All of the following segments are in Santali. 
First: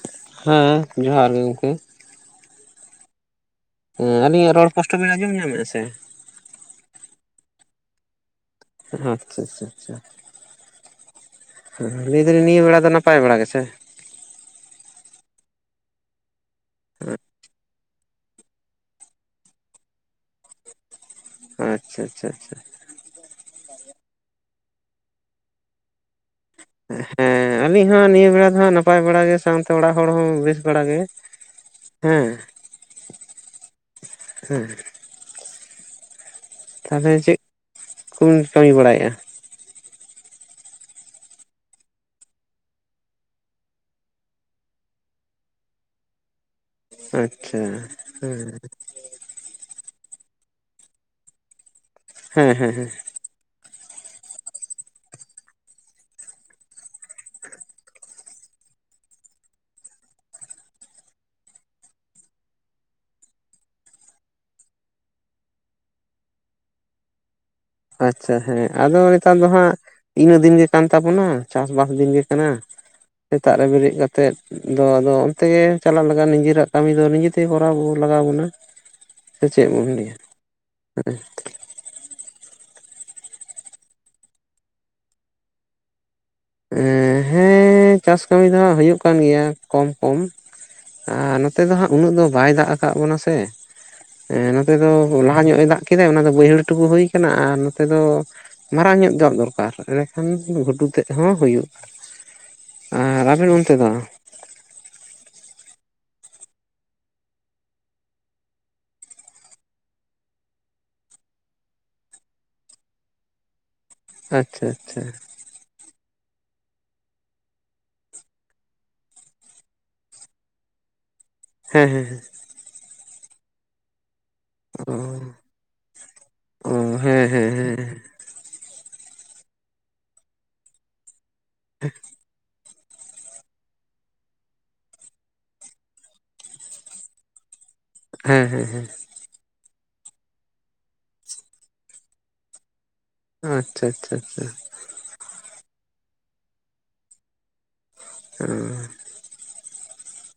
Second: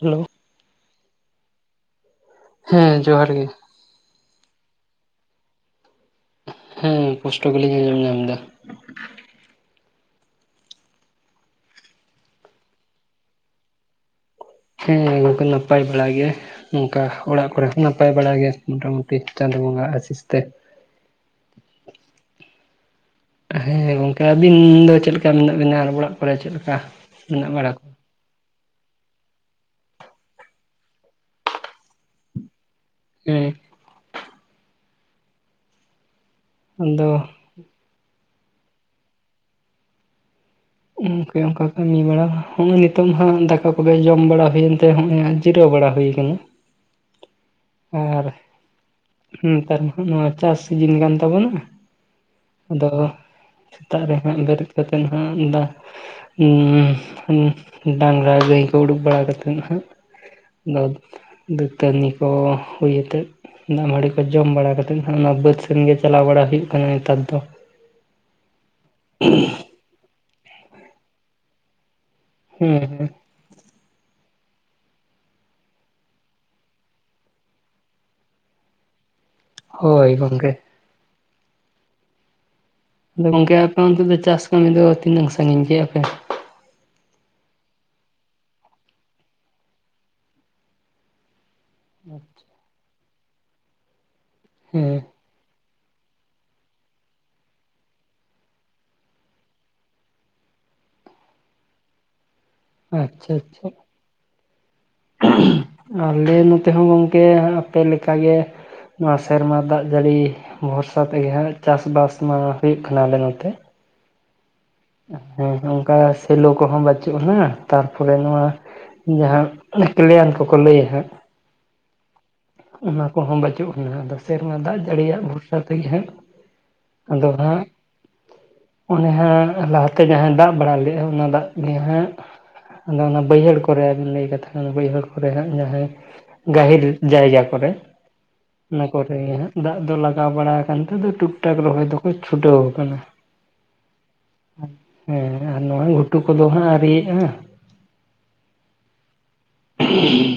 ᱦᱮᱞᱳ, ᱦᱮᱸ ᱡᱚᱦᱟᱨ ᱜᱮ ᱜᱚᱢᱠᱮ, ᱦᱮᱸ ᱡᱚᱦᱟᱨ ᱜᱮ, ᱦᱮᱸ ᱟᱹᱞᱤᱧᱟᱜ ᱨᱚᱲ ᱯᱚᱥᱴᱚ ᱵᱤᱱ ᱟᱸᱡᱚᱢ ᱧᱟᱢᱮᱫᱼᱟ ᱥᱮ? ᱦᱮᱸ ᱯᱳᱥᱴᱚ ᱜᱤᱞᱤᱧ ᱟᱸᱡᱚᱢ ᱧᱟᱢᱫᱟ, ᱟᱪᱪᱷᱟ ᱟᱪᱷᱟ ᱟᱪᱪᱷᱟ, ᱦᱮᱸ ᱞᱟᱹᱭ ᱫᱟᱞᱤᱧ ᱱᱤᱭᱟᱹ ᱵᱮᱲᱟ ᱫᱚ ᱱᱟᱯᱟᱭ ᱵᱮᱲᱟ ᱜᱮ ᱥᱮ, ᱦᱮᱸ ᱜᱚᱢᱠᱮ ᱱᱟᱯᱟᱭ ᱵᱟᱲᱟ ᱜᱮ ᱱᱚᱝᱠᱟ ᱚᱲᱟᱜ ᱠᱚᱨᱮ, ᱱᱟᱯᱟᱭ ᱵᱟᱲᱟ ᱜᱮ ᱢᱚᱴᱟ ᱢᱩᱴᱤ ᱪᱟᱸᱫᱳ ᱵᱚᱸᱜᱟ ᱟᱥᱤᱥ ᱛᱮ, ᱟᱪᱪᱷᱟ ᱟᱪᱪᱷᱟ ᱟᱪᱪᱷᱟ, ᱦᱮᱸ ᱜᱚᱢᱠᱮ ᱟᱹᱵᱤᱱ ᱫᱚ ᱪᱮᱫ ᱞᱮᱠᱟ ᱢᱮᱱᱟᱜ ᱵᱤᱱᱟ ᱟᱨ ᱚᱲᱟᱜ ᱠᱚᱨᱮ ᱪᱮᱫ ᱞᱮᱠᱟ ᱦᱮᱸ ᱢᱮᱱᱟᱜ ᱵᱟᱲᱟ ᱟᱹᱞᱤᱧ ᱠᱚᱣᱟ ᱦᱚᱸ ᱱᱤᱭᱟᱹ ᱵᱮᱲᱟ ᱫᱚ ᱦᱟᱸᱜ ᱱᱟᱯᱟᱭ, ᱱᱟᱯᱟᱭ ᱵᱟᱲᱟ ᱜᱮ ᱥᱟᱶᱛᱮ ᱚᱲᱟᱜ ᱦᱚᱲ ᱦᱚᱸ ᱵᱮᱥ ᱵᱟᱲᱟᱜ ᱜᱮ, ᱦᱮᱸ ᱦᱩᱸ, ᱦᱮᱸ, ᱟᱫᱚ ᱛᱟᱦᱚᱞᱮ ᱪᱮᱫ ᱠᱚᱢ ᱠᱟᱹᱢᱤ ᱵᱟᱲᱟᱭᱮᱼᱟ, ᱚᱱᱠᱟ ᱠᱟᱹᱢᱤ ᱵᱟᱲᱟ ᱦᱚᱸᱜᱼᱚᱭ ᱱᱤᱛᱚᱝ ᱦᱟᱸᱜ ᱫᱟᱠᱟ ᱠᱚᱜᱮ ᱡᱚᱢ ᱵᱟᱲᱟ ᱦᱩᱭᱮᱱ ᱛᱮ ᱦᱚᱸᱜᱼᱚᱭ, ᱡᱤᱨᱟᱹᱣ ᱵᱟᱲᱟ ᱦᱳᱭ ᱠᱟᱱᱟ ᱾ ᱟᱪᱪᱷᱟ, ᱦᱮᱸ ᱦᱩᱸ ᱱᱮᱛᱟᱨ ᱢᱟ ᱦᱟᱸᱜ ᱱᱚᱣᱟ ᱪᱟᱥ ᱥᱤᱡᱤᱱ ᱠᱟᱱ ᱛᱟᱵᱚᱱᱟ, ᱦᱮᱸ ᱦᱮᱸ ᱟᱫᱚ ᱥᱮᱛᱟᱜ ᱨᱮ ᱦᱟᱸᱜ ᱵᱮᱨᱮᱫ ᱠᱟᱛᱮ ᱱᱟᱦᱟᱜ ᱫᱟᱜ ᱩᱸ ᱦᱩᱸ ᱰᱟᱝᱜᱽᱨᱟ ᱜᱟᱹᱭ ᱠᱚ ᱩᱰᱩᱠ ᱵᱟᱲᱟ ᱠᱟᱛᱮ ᱦᱟᱸᱜ, ᱫᱟᱹᱛ ᱫᱟᱹᱛᱟᱹᱱᱤ ᱠᱚ ᱦᱩᱭ ᱟᱛᱮᱫ, ᱫᱟᱜ ᱢᱟᱹᱲᱤ ᱠᱚ ᱡᱚᱢ ᱵᱟᱲᱟ ᱠᱟᱛᱮ ᱱᱟᱦᱟᱜ ᱚᱱᱟ ᱵᱟᱹᱫᱽ ᱥᱮᱱ ᱜᱮ ᱪᱟᱞᱟᱣ ᱵᱟᱲᱟ ᱦᱩᱭᱩᱜ ᱠᱟᱱᱟ ᱱᱮᱛᱟᱨ ᱫᱚ, ᱟᱪᱪᱷᱟ ᱦᱮᱸ, ᱟᱫᱚ ᱱᱮᱛᱟᱨ ᱫᱚ ᱦᱟᱸᱜ ᱤᱱᱟᱹᱜ ᱫᱤᱱ ᱜᱮ ᱠᱟᱱ ᱛᱟᱵᱚᱱᱟ ᱪᱟᱥᱵᱟᱥ ᱫᱤᱱ ᱜᱮ ᱠᱟᱱᱟ, ᱦᱩᱸ ᱦᱩᱸ ᱥᱮᱛᱟᱜ ᱨᱮ ᱵᱮᱨᱮᱫ ᱠᱟᱛᱮᱫ ᱟᱫᱚ ᱟᱫᱚ ᱚᱱᱛᱮ ᱜᱮ ᱪᱟᱞᱟᱜ ᱫᱚ ᱫᱚ ᱫᱚ ᱟᱫᱚ ᱚᱱᱛᱮ ᱜᱮ ᱪᱟᱞᱟᱣ ᱞᱟᱜᱟᱜ ᱱᱤᱡᱮᱨᱟᱜ ᱠᱟᱹᱢᱤ ᱫᱚ ᱱᱤᱡᱮ ᱛᱮᱜᱮ ᱠᱚᱨᱟᱣ ᱞᱟᱜᱟᱣ ᱵᱚᱱᱟ, ᱥᱮ ᱪᱮᱫ ᱵᱤᱱ ᱦᱳᱭ ᱞᱟᱹᱭᱟ ᱾ ᱜᱚᱝᱠᱮ ᱟᱫᱚ ᱜᱚᱝᱠᱮ ᱟᱯᱮ ᱟᱱᱛᱮ ᱫᱚ ᱪᱟᱥ ᱠᱟᱹᱢᱤ ᱫᱚ ᱛᱤᱱᱟᱹᱜ ᱥᱟᱹᱜᱤᱧ ᱜᱮᱭᱟ ᱯᱮ? ᱮᱸ ᱦᱮᱸ ᱪᱟᱥ ᱠᱟᱹᱢᱤ ᱫᱚ ᱦᱟᱸᱜ ᱦᱩᱭᱩᱜ ᱠᱟᱱ ᱜᱮᱭᱟ ᱠᱚᱢ ᱠᱚᱢ, ᱟᱨ ᱱᱚ ᱱᱚᱛᱮ ᱫᱚ ᱦᱟᱸᱜ ᱩᱱᱟᱹᱜ ᱫᱚ ᱵᱟᱭ ᱫᱟᱜ ᱟᱠᱟᱫ ᱵᱚᱱᱟ ᱥᱮ ᱱᱚᱛᱮ ᱫᱚ ᱦᱮᱸ ᱞᱟᱦᱟ ᱧᱚᱜ ᱮ ᱫᱟᱜ ᱠᱮᱫᱟᱭ ᱚᱱᱟ ᱫᱚ ᱵᱟᱹᱭᱦᱟᱹᱲ ᱴᱩᱠᱩ ᱦᱩᱭ ᱟᱠᱟᱱᱟ ᱟᱨ ᱱᱚᱛᱮ ᱫᱚ ᱢᱟᱨᱟᱝ ᱧᱚᱜ ᱫᱟᱜ ᱫᱚᱨᱠᱟᱨ ᱮᱸᱰᱮᱠᱷᱟᱱ ᱜᱷᱩᱴᱩ ᱛᱮᱫ ᱦᱚᱸ ᱦᱩᱭᱩᱜ-ᱟ ᱾ ᱟᱪᱪᱷᱟ ᱟᱪᱪᱷᱟ ᱾ ᱟᱞᱮ ᱱᱚᱛᱮ ᱦᱚᱸ ᱜᱚᱝᱠᱮ ᱟᱯᱮ ᱞᱮᱠᱟ ᱜᱮ ᱱᱚᱶᱟ ᱥᱮᱨᱢᱟ ᱫᱟᱜ ᱡᱟᱹᱲᱤ ᱵᱷᱚᱨᱥᱟ ᱛᱮᱜᱮ ᱦᱟᱸᱜ ᱪᱟᱥᱵᱟᱥ ᱢᱟ ᱦᱩᱭᱩᱜ ᱠᱟᱱᱟ ᱟᱞᱮ ᱱᱚᱛᱮ ᱾ ᱟᱪᱪᱷᱟ ᱟᱪᱪᱷᱟ ᱾ ᱦᱮᱸ ᱚᱝᱠᱟ ᱥᱮᱞᱳ ᱠᱚᱦᱚᱸ ᱵᱟᱹᱪᱩᱜ-ᱟ ᱦᱟᱸᱜ ᱛᱟᱨᱯᱚᱨᱮ ᱱᱚᱶᱟ ᱡᱟᱦᱟᱸ ᱠᱞᱮᱭᱟᱱ ᱠᱚᱠᱚ ᱞᱟᱹᱭᱟ ᱦᱟᱸᱜ ᱦᱮᱸ ᱦᱮᱸ ᱦᱮᱸ ᱚᱱᱟ ᱠᱚᱦᱚᱸ ᱵᱟᱹᱪᱩᱜ ᱟᱱᱟ ᱟᱫᱚ ᱥᱮᱨᱢᱟ ᱫᱟᱜ ᱚ ᱡᱟᱹᱲᱤᱭᱟᱜ ᱵᱷᱚᱨᱥᱟ ᱛᱮᱜᱮ ᱦᱟᱸᱜ ᱚ ᱦᱮᱸ ᱟᱫᱚ ᱦᱮᱸ ᱦᱟᱸᱜ ᱦᱮᱸ ᱚᱱᱮ ᱦᱟᱸᱜ ᱞᱟᱦᱟ ᱛᱮ ᱡᱟᱦᱟᱸ ᱫᱟᱜ ᱵᱟᱲᱟ ᱞᱮᱫ-ᱟᱭ ᱚᱱᱟ ᱫᱟᱜ ᱜᱮ ᱦᱟᱸᱜ ᱟᱫᱚ ᱚᱱᱟ ᱵᱟᱹᱭᱦᱟᱹᱲ ᱠᱚᱨᱮ ᱞᱟᱹᱭ ᱠᱟᱛᱷᱟ ᱵᱟᱹᱭᱦᱟᱹᱲ ᱠᱚᱨᱮ ᱦᱟᱸᱜ ᱡᱟᱦᱟᱸᱭ ᱜᱟᱹᱦᱤᱨ ᱡᱟᱭᱜᱟ ᱠᱚᱨᱮ ᱦᱮᱸ ᱦᱮᱸ ᱦᱮᱸ ᱾ ᱦᱮᱸ ᱦᱟᱸᱜ ᱫᱟᱜ ᱫᱚ ᱞᱟᱜᱟᱣ ᱵᱟᱲᱟ ᱟᱠᱟᱱ ᱛᱮ ᱴᱩᱠᱴᱟᱠ ᱨᱚᱦᱚᱭ ᱫᱚᱠᱚ ᱪᱷᱩᱴᱟᱹᱣ ᱟᱠᱟᱱᱟ ᱾ ᱟᱪᱪᱷᱟ ᱟᱪᱪᱷᱟ ᱟᱪᱪᱷᱟ᱾ ᱦᱮᱸ ᱟᱨ ᱱᱚᱜ-ᱚᱭ ᱜᱷᱩᱴᱩ ᱠᱚᱫᱚ ᱦᱟᱸᱜ ᱟᱹᱨᱤᱭᱟᱜ-ᱟ ᱾ [unintelligible] [unintelligible]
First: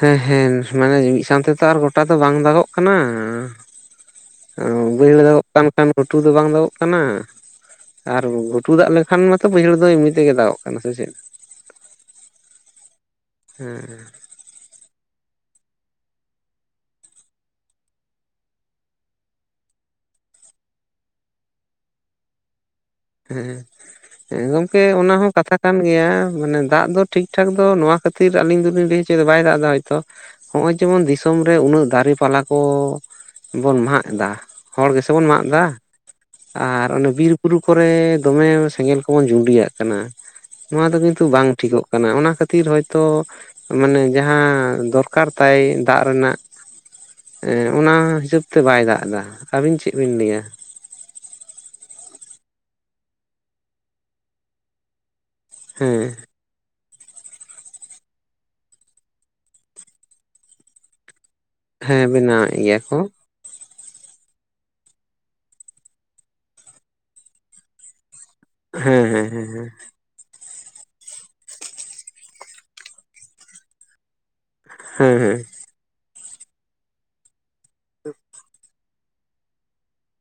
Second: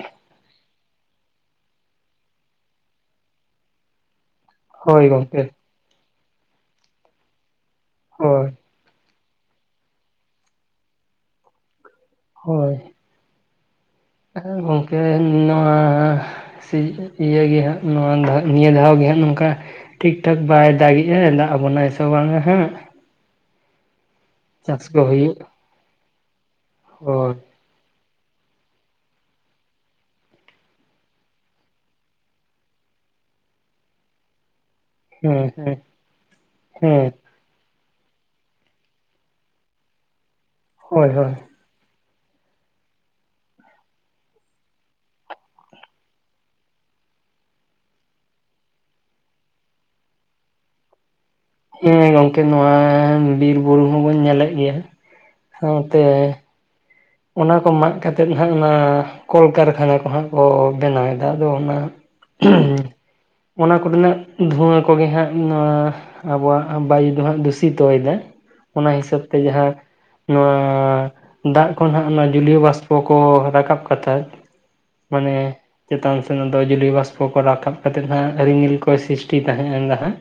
ᱦᱮᱸ ᱦᱮᱸ ᱢᱟᱱᱮ ᱢᱤᱫ ᱥᱟᱶᱛᱮ ᱛᱚ ᱟᱨ ᱜᱚᱴᱟ ᱫᱚ ᱵᱟᱝ ᱫᱟᱜᱚᱜ ᱠᱟᱱᱟ ᱾ ᱦᱳᱭ ᱵᱟᱹᱭᱦᱟᱹᱲ ᱜᱚᱝᱠᱮ ᱫᱟᱜᱚᱜ ᱠᱟᱱ ᱠᱷᱟᱱ ᱜᱷᱩᱴᱩ ᱫᱚ ᱵᱟᱝ ᱫᱟᱜᱚᱜᱚᱜ ᱠᱟᱱᱟ, ᱟᱨ ᱦᱳᱭ ᱜᱷᱩᱴᱩ ᱫᱟᱜ ᱞᱮᱠᱷᱟᱱ ᱢᱟᱛᱚ ᱵᱟᱹᱭᱦᱟᱹᱲ ᱫᱚ ᱮᱢᱱᱤ ᱛᱮᱜᱮ ᱫᱟᱜᱚᱜ ᱠᱟᱱᱟ ᱥᱮ ᱪᱮᱫ ᱾ ᱦᱳᱭ ᱾ ᱦᱮᱸ ᱻ ᱮᱸ ᱜᱚᱝᱠᱮ ᱱᱚᱶᱟ ᱥᱮ ᱤᱭᱟᱹ ᱜᱮ ᱦᱟᱸᱜ ᱱᱚᱶᱟ ᱱᱤᱭᱟᱹ ᱫᱷᱟᱣ ᱜᱮ ᱦᱟᱸᱜ ᱱᱚᱝᱠᱟ᱾ ᱴᱷᱤᱠ ᱴᱷᱟᱠ ᱵᱟᱭ ᱫᱟᱜᱮᱜ-ᱟ ᱫᱟᱜ ᱟᱵᱚᱱᱟᱭ ᱥᱮ ᱵᱟᱝᱟ ᱦᱟᱸᱜ ᱾ ᱦᱮᱸ ᱮᱸ ᱜᱚᱝᱠᱮ ᱠᱚ ᱚᱱᱟ ᱦᱚᱸ ᱦᱩᱭᱩᱜ ᱠᱟᱛᱷᱟ ᱠᱟᱱ ᱜᱮᱭᱟ ᱢᱟᱱᱮ ᱫᱟᱜ ᱫᱚ ᱴᱷᱤᱠ ᱦᱳᱭ ᱴᱷᱟᱠ ᱱᱚᱶᱟ ᱠᱷᱟᱹᱛᱤᱨ ᱟᱞᱤᱧ ᱫᱚᱞᱤᱧ ᱞᱟᱹᱭ ᱦᱚᱪᱚᱭᱮᱫᱟ ᱵᱟᱭ ᱫᱟᱜ ᱮᱫᱟ ᱦᱳᱭ ᱛᱚ ᱾ ᱦᱚᱜ-ᱚᱭ ᱡᱮᱢᱚᱱ ᱫᱤᱥᱚᱢ ᱨᱮ ᱩᱱᱟᱹᱜ ᱫᱟᱨᱮ ᱯᱟᱞᱟ ᱠᱚ ᱵᱚᱱ ᱢᱟᱜ ᱫᱟ ᱦᱚᱲ ᱜᱮᱥᱮ ᱵᱚᱱ ᱦᱮᱸ ᱢᱟᱜ ᱫᱟ, ᱦᱮᱸ ᱟᱨ ᱚᱱᱮ ᱦᱮᱸ ᱵᱤᱨ ᱵᱩᱨᱩ ᱠᱚᱨᱮ ᱫᱚᱢᱮ ᱥᱮᱸᱜᱮᱞ ᱠᱚᱵᱚᱱ ᱡᱩᱸᱰᱤᱭᱟᱜ ᱠᱟᱱᱟ ᱱᱚᱶᱟ ᱫᱚ ᱦᱳᱭ ᱠᱤᱱᱛᱩ ᱦᱳᱭ ᱵᱟᱝ ᱴᱷᱤᱠᱜ ᱠᱟᱱᱟ, ᱚᱱᱟ ᱠᱷᱟᱹᱛᱤᱨ ᱦᱳᱭ ᱛᱚ ᱢᱟᱱᱮ ᱡᱟᱦᱟᱸ ᱫᱚᱨᱠᱟᱨ ᱛᱟᱭ ᱫᱟᱜ ᱨᱮᱱᱟᱜ ᱮᱸ ᱚᱱᱟ ᱦᱤᱥᱟᱹᱵ ᱛᱮ ᱵᱟᱭ ᱫᱟᱜ ᱮᱫᱟ ᱟᱹᱵᱤᱱ ᱪᱮᱫ ᱵᱤᱱ ᱞᱟᱹᱭᱟ? ᱦᱮᱸ ᱜᱚᱝᱠᱮ ᱱᱚᱶᱟ ᱵᱤᱨ ᱵᱩᱨᱩ ᱦᱚᱸ ᱵᱚᱱ ᱧᱮᱞᱮᱫ ᱜᱮᱭᱟ ᱥᱟᱶᱛᱮ ᱦᱮᱸ ᱚᱱᱟ ᱠᱚ ᱢᱟᱜ ᱠᱟᱛᱮᱫ ᱦᱟᱸᱜ ᱚᱱᱟ ᱠᱚᱞ ᱠᱟᱨᱠᱷᱟᱱᱟ ᱠᱚ ᱦᱟᱸᱜ ᱠᱚ ᱵᱮᱱᱟᱣ ᱫᱟᱜ ᱫᱚ ᱚᱱᱟ ᱦᱮᱸ ᱵᱮᱱᱟᱣᱮᱫ ᱜᱮᱭᱟ ᱠᱚ ᱚᱱᱟ ᱠᱚᱨᱮᱱᱟᱜ ᱫᱷᱩᱸᱣᱟᱹ ᱠᱚᱜᱮ ᱦᱟᱸᱜ ᱱᱚᱣᱟ ᱟᱵᱚᱣᱟᱜ ᱵᱟᱭᱩ ᱫᱚ ᱦᱟᱸᱜ ᱫᱩᱥᱤᱛᱚ ᱭᱮᱫᱟ ᱾ ᱚᱱᱟ ᱦᱮᱸ ᱦᱤᱥᱟᱹᱵ ᱦᱮᱸ ᱛᱮ ᱦᱮᱸ ᱡᱟᱦᱟᱸ ᱱᱚᱣᱟ ᱫᱟᱜ ᱠᱚ ᱦᱟᱸᱜ ᱚᱱᱟ ᱡᱩᱞᱤᱭ ᱵᱟᱥᱯᱚ ᱠᱚ ᱨᱟᱠᱟᱵ ᱠᱟᱛᱮᱫ᱾ ᱦᱮᱸ ᱢᱟᱱᱮ ᱦᱮᱸ ᱪᱮᱛᱟᱱ ᱥᱮᱱ ᱫᱚ ᱡᱩᱞᱤ ᱵᱟᱥᱯᱚ ᱠᱚ ᱨᱟᱠᱟᱵ ᱠᱟᱛᱮᱫ ᱦᱟᱸᱜ ᱨᱤᱢᱤᱞ ᱠᱚᱭ ᱥᱨᱤᱥᱴᱤ ᱛᱟᱦᱮᱸ ᱮᱱ ᱦᱟᱸᱜ᱾